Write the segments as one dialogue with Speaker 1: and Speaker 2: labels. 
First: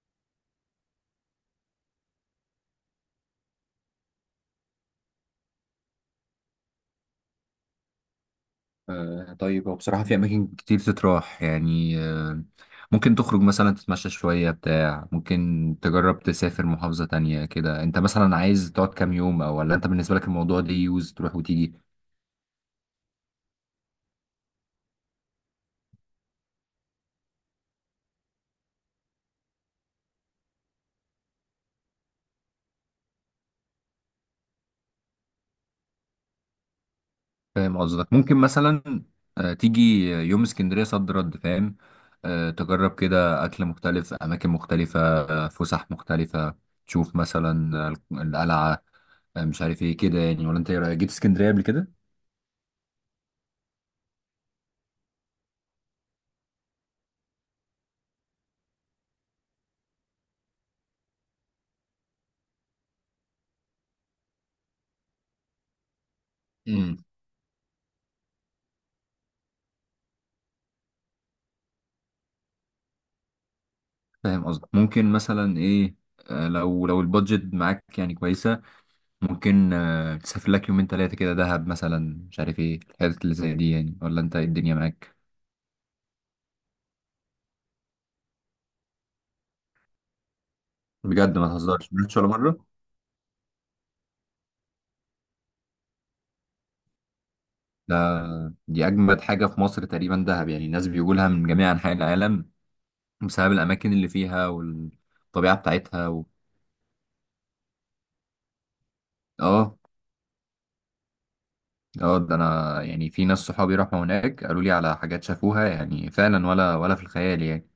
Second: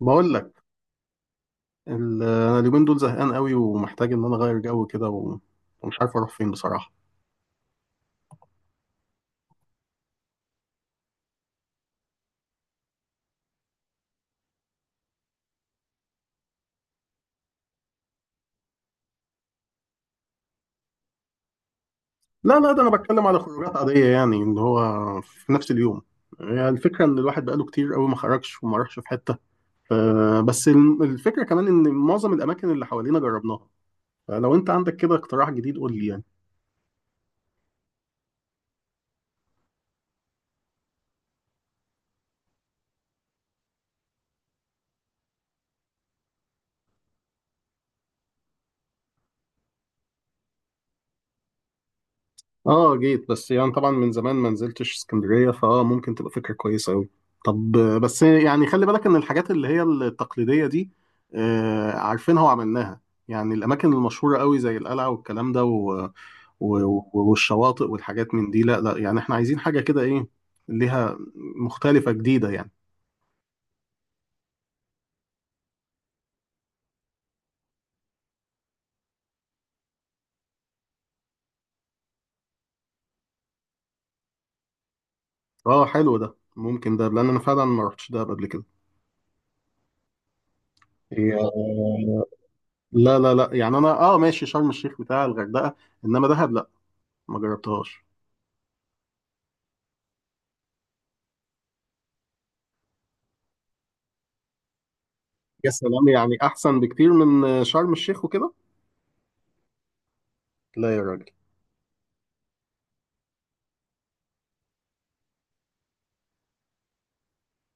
Speaker 1: بقول لك، انا اليومين دول زهقان قوي ومحتاج ان انا اغير جو كده ومش عارف اروح فين بصراحه.
Speaker 2: طيب هو بصراحة في أماكن كتير تتراح يعني ممكن تخرج مثلا تتمشى شوية بتاع. ممكن تجرب تسافر محافظة تانية كده. أنت مثلا عايز تقعد كام يوم، أو ولا أنت بالنسبة لك الموضوع ليه يوز تروح وتيجي؟
Speaker 1: لا لا، ده انا بتكلم على خروجات عاديه، يعني اللي هو في نفس اليوم. يعني الفكره ان الواحد بقاله كتير قوي ما خرجش وما راحش في حته. ف- بس الفكره كمان ان معظم الاماكن اللي حوالينا جربناها. فلو انت عندك كده اقتراح جديد قول لي يعني.
Speaker 2: فاهم قصدك. ممكن مثلا تيجي يوم اسكندرية صد رد فاهم. تجرب كده أكل مختلف، أماكن مختلفة، فسح مختلفة. تشوف مثلا القلعة، مش عارف ايه كده يعني. ولا أنت إيه رأيك، جيت اسكندرية قبل كده؟
Speaker 1: اه جيت، بس يعني طبعا من زمان ما نزلتش اسكندريه، فاه ممكن تبقى فكره كويسه قوي. طب، بس يعني خلي بالك ان الحاجات اللي هي التقليديه دي، عارفينها وعملناها. يعني الاماكن المشهوره قوي زي القلعه والكلام ده و- والشواطئ والحاجات من دي. لا لا، يعني احنا عايزين حاجه كده، ايه ليها، مختلفه جديده يعني.
Speaker 2: فاهم قصدك. ممكن مثلا ايه، لو البادجت معاك يعني كويسة. ممكن تسافر لك يومين ثلاثة كده دهب مثلا، مش عارف ايه الحاجات اللي زي دي يعني. ولا انت إيه الدنيا معاك؟
Speaker 1: اه حلو ده، ممكن ده، لان انا فعلا ما رحتش ده قبل كده.
Speaker 2: بجد
Speaker 1: هي-
Speaker 2: ما تهزرش، ما رحتش ولا مرة؟
Speaker 1: لا لا لا، يعني انا اه ماشي شرم الشيخ بتاع الغردقه، انما دهب لا، ما
Speaker 2: ده
Speaker 1: جربتهاش.
Speaker 2: دي أجمد حاجة في مصر تقريبا، دهب، يعني الناس بيقولها لها من جميع أنحاء العالم بسبب الأماكن اللي فيها والطبيعة
Speaker 1: يا
Speaker 2: بتاعتها
Speaker 1: سلام! يعني احسن بكتير من شرم الشيخ وكده؟
Speaker 2: اه
Speaker 1: لا يا راجل.
Speaker 2: اه، ده أنا يعني في ناس صحابي راحوا هناك قالوا لي على حاجات شافوها يعني فعلا، ولا في الخيال يعني.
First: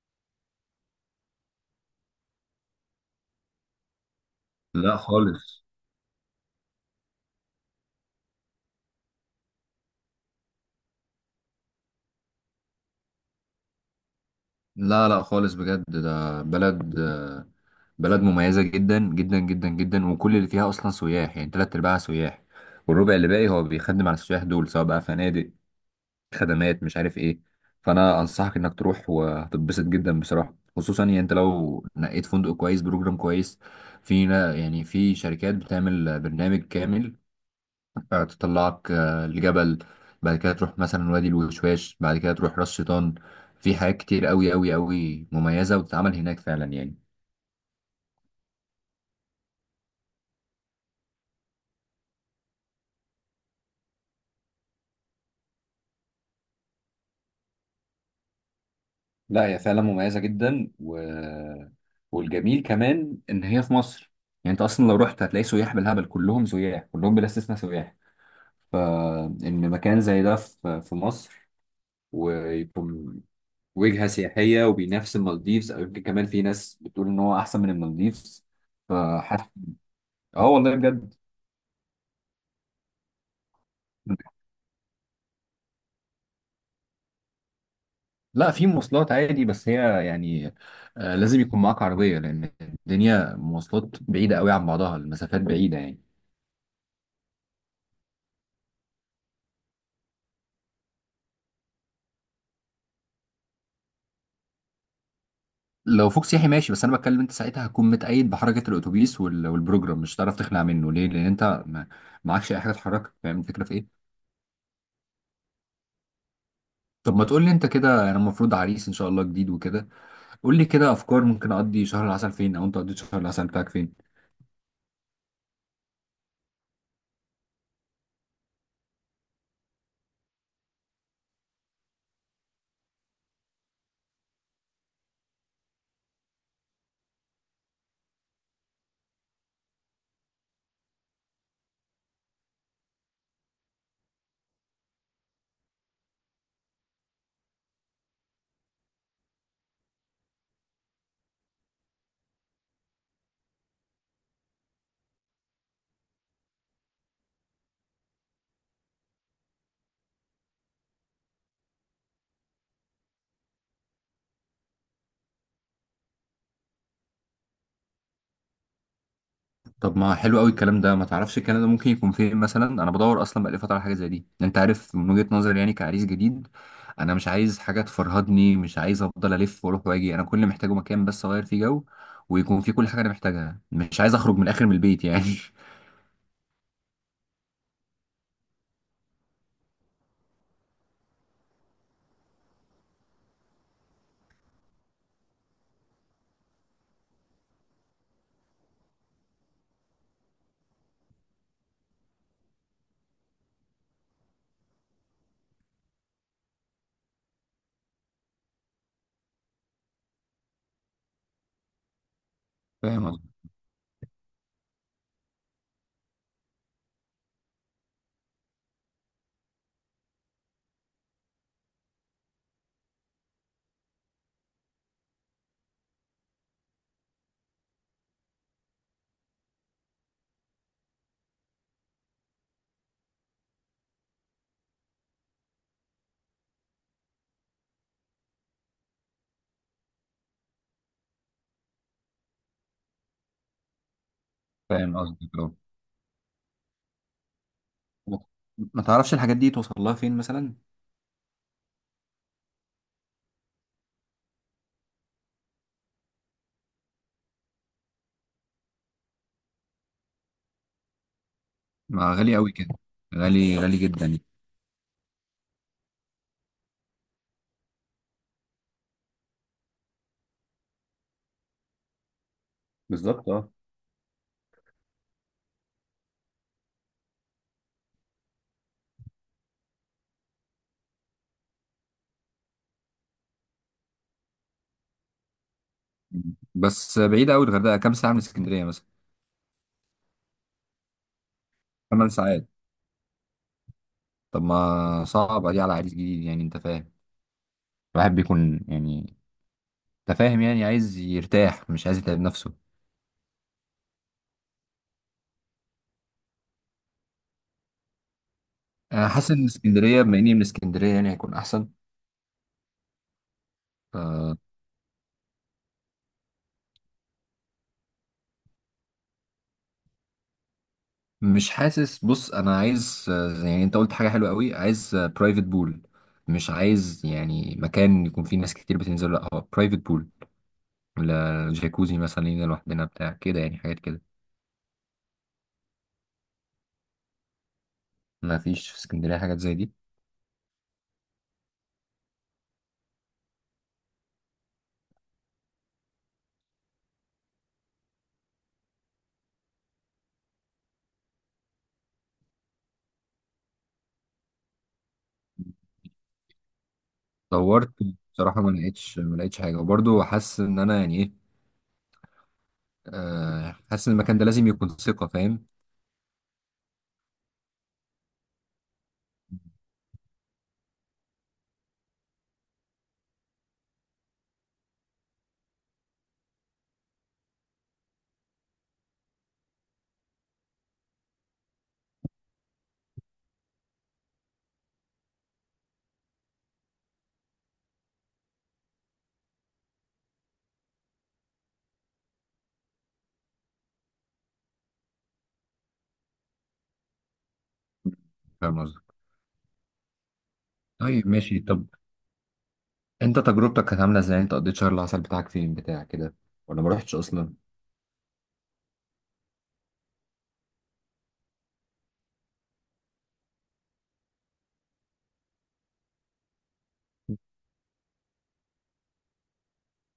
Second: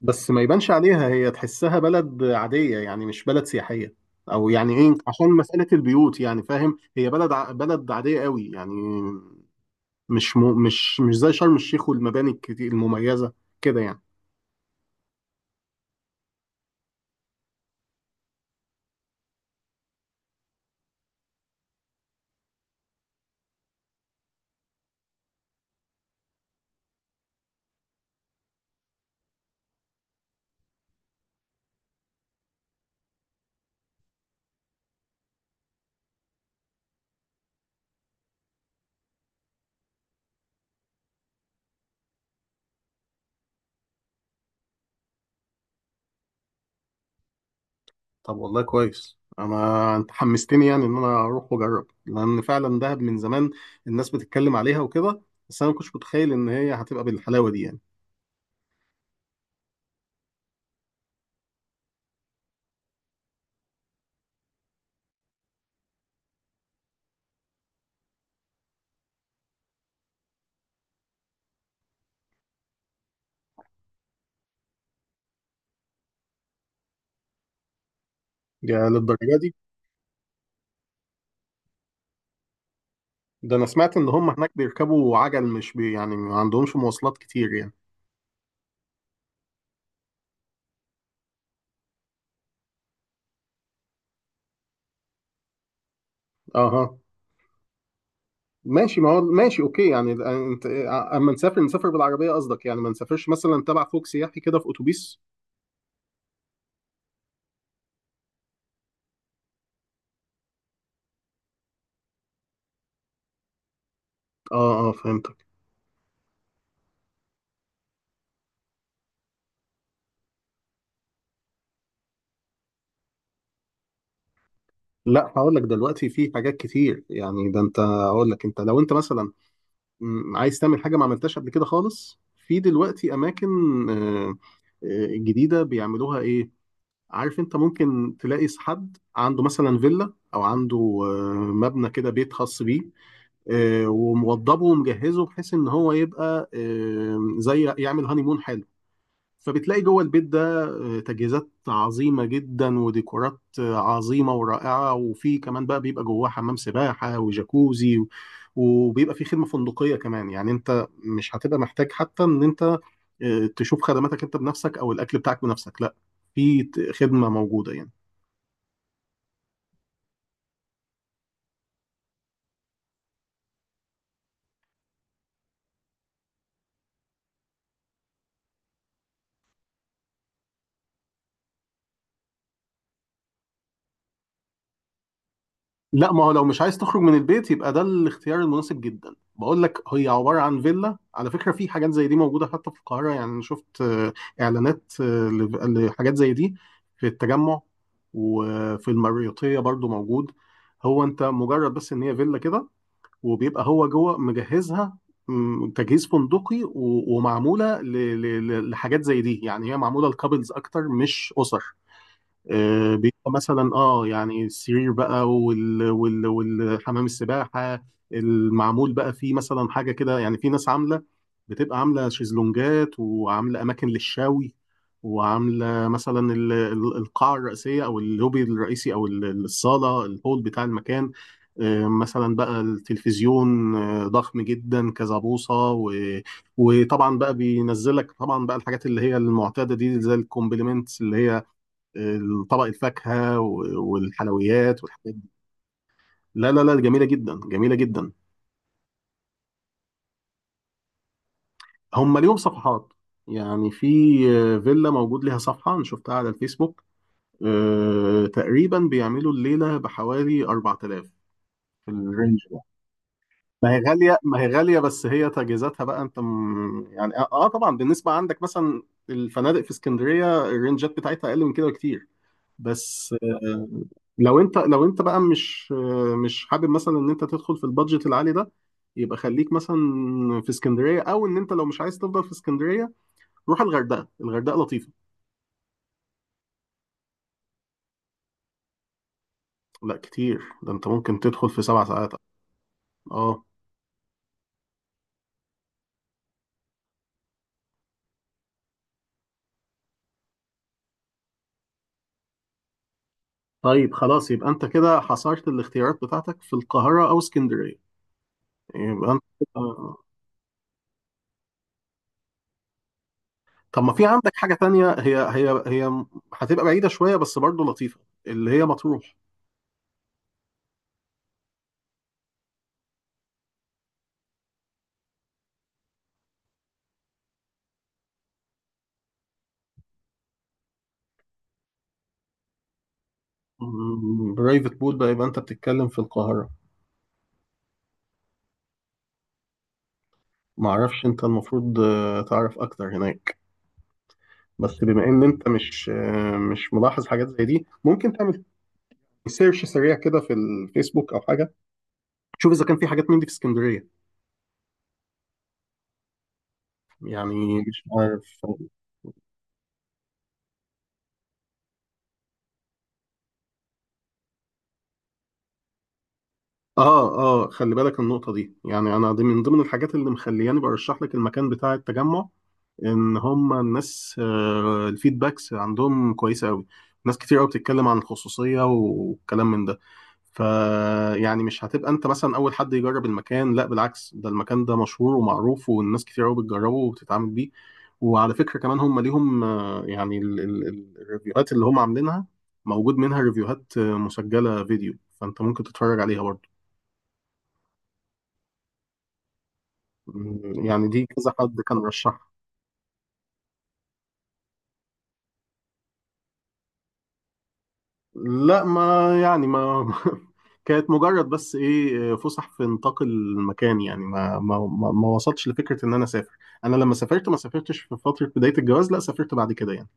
Speaker 1: بس ما يبانش عليها، هي تحسها بلد عادية يعني، مش بلد سياحية. او يعني ايه،
Speaker 2: لا
Speaker 1: عشان
Speaker 2: خالص.
Speaker 1: مسألة البيوت يعني، فاهم، هي بلد عادية قوي يعني. مش م... مش مش زي شرم الشيخ والمباني الكتير المميزة كده يعني.
Speaker 2: لا لا خالص بجد. ده بلد مميزة جدا جدا جدا جدا، وكل اللي فيها أصلا سياح، يعني تلات أرباعها سياح والربع اللي باقي هو بيخدم على السياح دول، سواء بقى فنادق، خدمات، مش عارف إيه. فأنا أنصحك إنك تروح وهتتبسط جدا بصراحة، خصوصا يعني أنت لو نقيت فندق كويس، بروجرام كويس. يعني في شركات بتعمل برنامج كامل، تطلعك لجبل، بعد كده تروح مثلا وادي الوشواش، بعد كده تروح راس شيطان. في حاجات كتير قوي قوي قوي مميزة وتتعمل هناك فعلا يعني.
Speaker 1: طب والله كويس، انت حمستني يعني ان انا اروح واجرب، لان فعلا دهب من زمان الناس بتتكلم عليها وكده. بس انا ما كنتش متخيل ان هي هتبقى بالحلاوة دي يعني.
Speaker 2: لا هي فعلا مميزة جدا والجميل كمان إن هي في مصر. يعني أنت أصلا لو رحت هتلاقي سياح بالهبل، كلهم سياح، كلهم بلا استثناء سياح. فإن مكان زي ده في مصر ويكون وجهة سياحية وبينافس المالديفز، أو يمكن كمان في ناس بتقول إن هو أحسن من المالديفز.
Speaker 1: يا للدرجة
Speaker 2: فحاسس.
Speaker 1: دي؟
Speaker 2: آه والله بجد.
Speaker 1: ده انا سمعت ان هم هناك بيركبوا عجل، مش بي يعني ما عندهمش مواصلات كتير يعني.
Speaker 2: لا في مواصلات عادي، بس هي يعني لازم يكون معاك عربية، لأن الدنيا مواصلات بعيدة قوي عن بعضها، المسافات بعيدة يعني.
Speaker 1: اها، ماشي، ما هو ماشي، اوكي يعني. انت اما نسافر نسافر بالعربيه قصدك، يعني ما نسافرش مثلا تبع فوق سياحي كده في اتوبيس؟
Speaker 2: لو فوق سياحي ماشي، بس أنا بتكلم أنت ساعتها هتكون متقيد بحركة الأتوبيس والبروجرام، مش هتعرف تخلع منه. ليه؟ لأن أنت ما معكش أي حاجة تحركك. فاهم الفكرة في إيه؟
Speaker 1: اه اه، فهمتك.
Speaker 2: طب ما تقول لي أنت كده، أنا المفروض عريس إن شاء الله جديد وكده. قول لي كده أفكار، ممكن أقضي شهر العسل فين، أو أنت قضيت شهر العسل بتاعك فين؟
Speaker 1: لا هقول لك دلوقتي في حاجات كتير يعني. ده انت هقول لك، انت لو انت مثلا، عايز تعمل حاجه ما عملتهاش قبل كده خالص، في دلوقتي اماكن آه، جديده بيعملوها، ايه؟ عارف، انت ممكن تلاقي حد عنده مثلا فيلا او عنده مبنى كده، بيت خاص بيه، وموضبه ومجهزه، بحيث ان هو يبقى زي يعمل هانيمون حلو. فبتلاقي جوه البيت ده تجهيزات عظيمة جدا وديكورات عظيمة ورائعة، وفي كمان بقى بيبقى جواه حمام سباحة وجاكوزي، وبيبقى في خدمة فندقية كمان. يعني انت مش هتبقى محتاج حتى ان انت تشوف خدماتك انت بنفسك او الاكل بتاعك بنفسك. لا، في خدمة موجودة يعني.
Speaker 2: طب ما حلو قوي الكلام ده. ما تعرفش كندا ممكن يكون فين مثلا؟ انا بدور اصلا بقالي فتره على حاجه زي دي، يعني انت عارف، من وجهه نظري يعني كعريس جديد، انا مش عايز حاجه تفرهدني، مش عايز افضل الف واروح واجي. انا كل اللي محتاجه مكان بس اغير فيه جو ويكون فيه كل حاجه انا محتاجها، مش عايز اخرج من الاخر من البيت يعني.
Speaker 1: لا ما هو لو مش عايز تخرج من البيت، يبقى ده الاختيار المناسب جدا. بقول لك، هي عبارة عن فيلا على فكرة. في حاجات زي دي موجودة حتى في القاهرة، يعني أنا شفت إعلانات لحاجات زي دي في التجمع، وفي المريوطية برضو موجود. هو أنت مجرد بس إن هي فيلا كده، وبيبقى هو جوه مجهزها تجهيز فندقي، ومعمولة لحاجات زي دي، يعني هي معمولة لكابلز أكتر، مش أسر.
Speaker 2: فاهم قصدي.
Speaker 1: بيبقى مثلا اه يعني السرير بقى والحمام السباحه. المعمول بقى فيه مثلا حاجه كده، يعني في ناس عامله، بتبقى عامله شيزلونجات وعامله اماكن للشوي، وعامله مثلا القاعه الرئيسيه او اللوبي الرئيسي او الصاله الهول بتاع المكان. مثلا بقى التلفزيون ضخم جدا كذا بوصه، وطبعا بقى بينزلك طبعا بقى الحاجات اللي هي المعتاده دي، زي الكومبليمنتس اللي هي طبق الفاكهه والحلويات
Speaker 2: فاهم
Speaker 1: والحاجات دي.
Speaker 2: قصدي.
Speaker 1: لا لا لا، جميله جدا، جميله جدا.
Speaker 2: ما تعرفش الحاجات دي توصل لها فين مثلا؟
Speaker 1: هم ليهم صفحات، يعني في فيلا موجود ليها صفحه، انا شفتها على الفيسبوك. تقريبا بيعملوا الليله بحوالي 4,000، في
Speaker 2: ما غالي
Speaker 1: الرينج
Speaker 2: قوي
Speaker 1: ده.
Speaker 2: كده، غالي
Speaker 1: ما
Speaker 2: غالي
Speaker 1: هي
Speaker 2: جدا
Speaker 1: غاليه،
Speaker 2: يعني.
Speaker 1: ما هي غاليه، بس هي تجهيزاتها بقى يعني اه طبعا، بالنسبه عندك مثلا الفنادق في اسكندريه الرينجات بتاعتها اقل من كده بكتير. بس
Speaker 2: بالظبط اه.
Speaker 1: لو انت بقى مش حابب مثلا ان انت تدخل في البادجت العالي ده، يبقى خليك مثلا في اسكندريه. او ان انت لو مش عايز تفضل في اسكندريه، روح الغردقه. الغردقه لطيفه.
Speaker 2: بس بعيدة أوي الغردقة، كام ساعة من اسكندرية مثلا؟
Speaker 1: لا كتير، ده انت ممكن تدخل في سبع
Speaker 2: ثمان
Speaker 1: ساعات
Speaker 2: ساعات
Speaker 1: اه.
Speaker 2: طب ما صعبة دي على عريس جديد، يعني انت فاهم، الواحد بيكون يعني، انت فاهم يعني عايز يرتاح، مش عايز يتعب نفسه.
Speaker 1: طيب خلاص، يبقى انت كده حصرت الاختيارات بتاعتك في القاهره او اسكندريه.
Speaker 2: انا
Speaker 1: يبقى انت
Speaker 2: حاسس ان
Speaker 1: آه.
Speaker 2: اسكندرية بما اني من اسكندرية يعني هيكون احسن.
Speaker 1: طب ما في عندك
Speaker 2: ف-
Speaker 1: حاجه تانية، هي هتبقى بعيده شويه بس برضه لطيفه، اللي هي مطروح.
Speaker 2: مش حاسس. بص انا عايز يعني انت قلت حاجة حلوة قوي، عايز برايفت بول. مش عايز يعني مكان يكون فيه ناس كتير بتنزل، لا هو برايفت بول، جاكوزي مثلا لينا لوحدنا بتاع كده، يعني حاجات كده.
Speaker 1: برايفت بول بقى، يبقى انت بتتكلم في القاهره.
Speaker 2: ما فيش في اسكندرية حاجات زي دي؟
Speaker 1: معرفش، انت المفروض تعرف اكتر هناك. بس بما ان انت مش ملاحظ حاجات زي دي، ممكن تعمل سيرش سريع كده في الفيسبوك او حاجه، تشوف اذا كان في حاجات من دي في اسكندريه، يعني
Speaker 2: دورت،
Speaker 1: مش عارف.
Speaker 2: بصراحة ما لقيتش، ما لقيتش حاجة، وبرضه حاسس ان انا يعني ايه، حاسس ان المكان ده لازم يكون ثقة، فاهم؟
Speaker 1: اه اه، خلي بالك النقطة دي، يعني انا دي من ضمن الحاجات اللي مخلياني برشح لك المكان بتاع التجمع. ان هم الناس الفيدباكس عندهم كويسة قوي، ناس كتير قوي بتتكلم عن الخصوصية والكلام من ده. ف يعني مش هتبقى انت مثلا اول حد يجرب المكان، لا بالعكس، ده المكان ده مشهور ومعروف، والناس كتير قوي بتجربه وبتتعامل بيه. وعلى فكرة كمان هم ليهم يعني الريفيوهات اللي هم عاملينها، موجود منها ريفيوهات مسجلة فيديو، فانت ممكن تتفرج عليها برضه.
Speaker 2: فاهم قصدك.
Speaker 1: مم، يعني دي
Speaker 2: طيب
Speaker 1: كذا
Speaker 2: ماشي،
Speaker 1: حد
Speaker 2: طب
Speaker 1: كان رشحها.
Speaker 2: انت تجربتك كانت عاملة ازاي، انت قضيت شهر العسل بتاعك فين بتاع كده، ولا ما رحتش اصلا؟
Speaker 1: لا ما يعني ما كانت مجرد بس ايه، فسح في نطاق المكان يعني، ما وصلتش لفكره ان انا اسافر. انا لما سافرت ما سافرتش في فتره بدايه الجواز، لا سافرت بعد كده يعني.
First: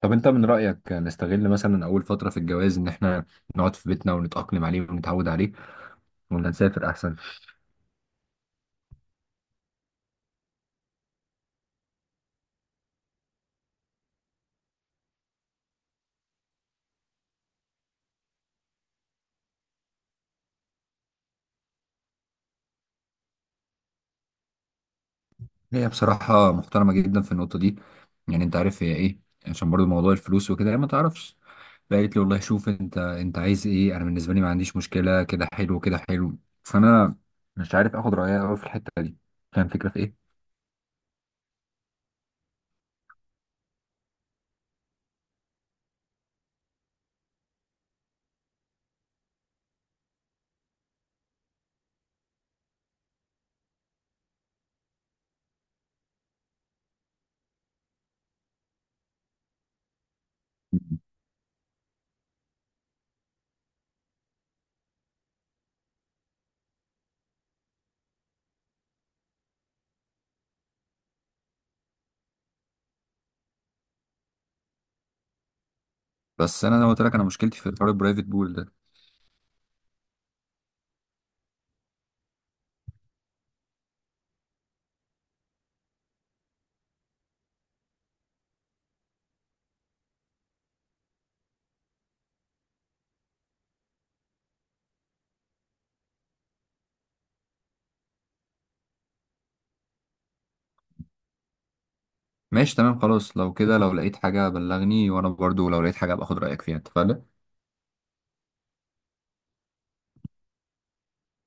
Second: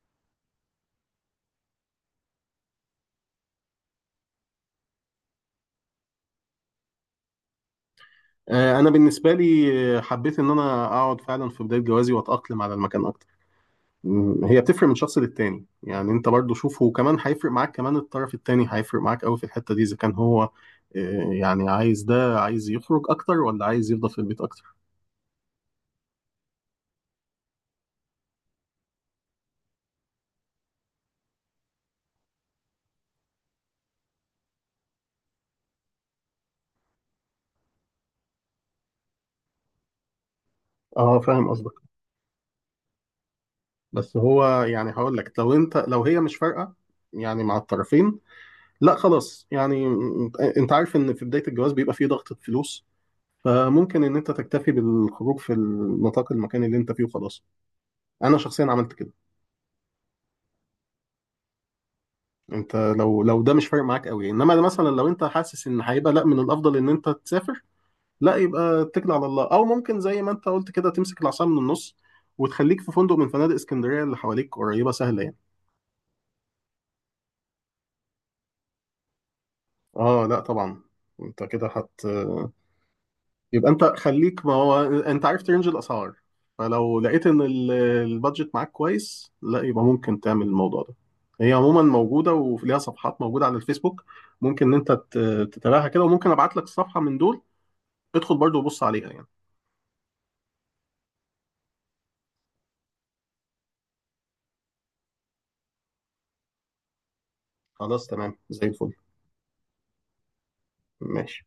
Speaker 2: طب انت من رأيك نستغل مثلا اول فترة في الجواز ان احنا نقعد في بيتنا ونتأقلم عليه ونتعود عليه، ولا نسافر احسن؟
Speaker 1: انا بالنسبه لي حبيت ان انا اقعد فعلا في بدايه جوازي واتاقلم على المكان اكتر. هي بتفرق من شخص للتاني، يعني انت برضو شوفه. وكمان هيفرق معاك، كمان الطرف التاني هيفرق معاك قوي في الحته دي، اذا كان هو يعني عايز يخرج اكتر، ولا عايز يفضل في البيت اكتر.
Speaker 2: هي بصراحة محترمة جدا في النقطة دي. يعني انت عارف هي ايه، عشان برضو موضوع الفلوس وكده هي ما تعرفش. فقالت لي والله شوف انت، انت عايز ايه، انا بالنسبة لي ما عنديش مشكلة، كده حلو كده حلو. فانا مش عارف اخد رأيها قوي في الحتة دي، كان فكرة في ايه.
Speaker 1: اه فاهم قصدك. بس هو يعني هقول لك، لو انت، لو هي مش فارقه يعني مع الطرفين، لا خلاص، يعني انت عارف ان في بدايه الجواز بيبقى فيه ضغط فلوس، فممكن ان انت تكتفي بالخروج في النطاق المكاني اللي انت فيه وخلاص. انا شخصيا عملت كده. انت لو ده مش فارق معاك قوي، انما ده مثلا لو انت حاسس ان هيبقى لا، من الافضل ان انت تسافر، لا يبقى اتكل على الله. او ممكن زي ما انت قلت كده، تمسك العصا من النص، وتخليك في فندق من فنادق اسكندريه اللي حواليك قريبه سهله يعني.
Speaker 2: بس انا لو قلت لك، انا مشكلتي في حوار البرايفت بول ده.
Speaker 1: اه لا طبعا. انت كده يبقى انت خليك، ما هو انت عرفت رينج الاسعار، فلو لقيت ان البادجت معاك كويس، لا يبقى ممكن تعمل الموضوع ده. هي عموما موجوده وليها صفحات موجوده على الفيسبوك. ممكن ان انت تتابعها كده، وممكن ابعت لك الصفحه من دول، ادخل برضو وبص عليها يعني.
Speaker 2: ماشي تمام خلاص، لو كده لو لقيت حاجة بلغني، وانا برضو لو لقيت حاجة باخد رأيك فيها، اتفقنا؟
Speaker 1: خلاص تمام، زي الفل. ماشي.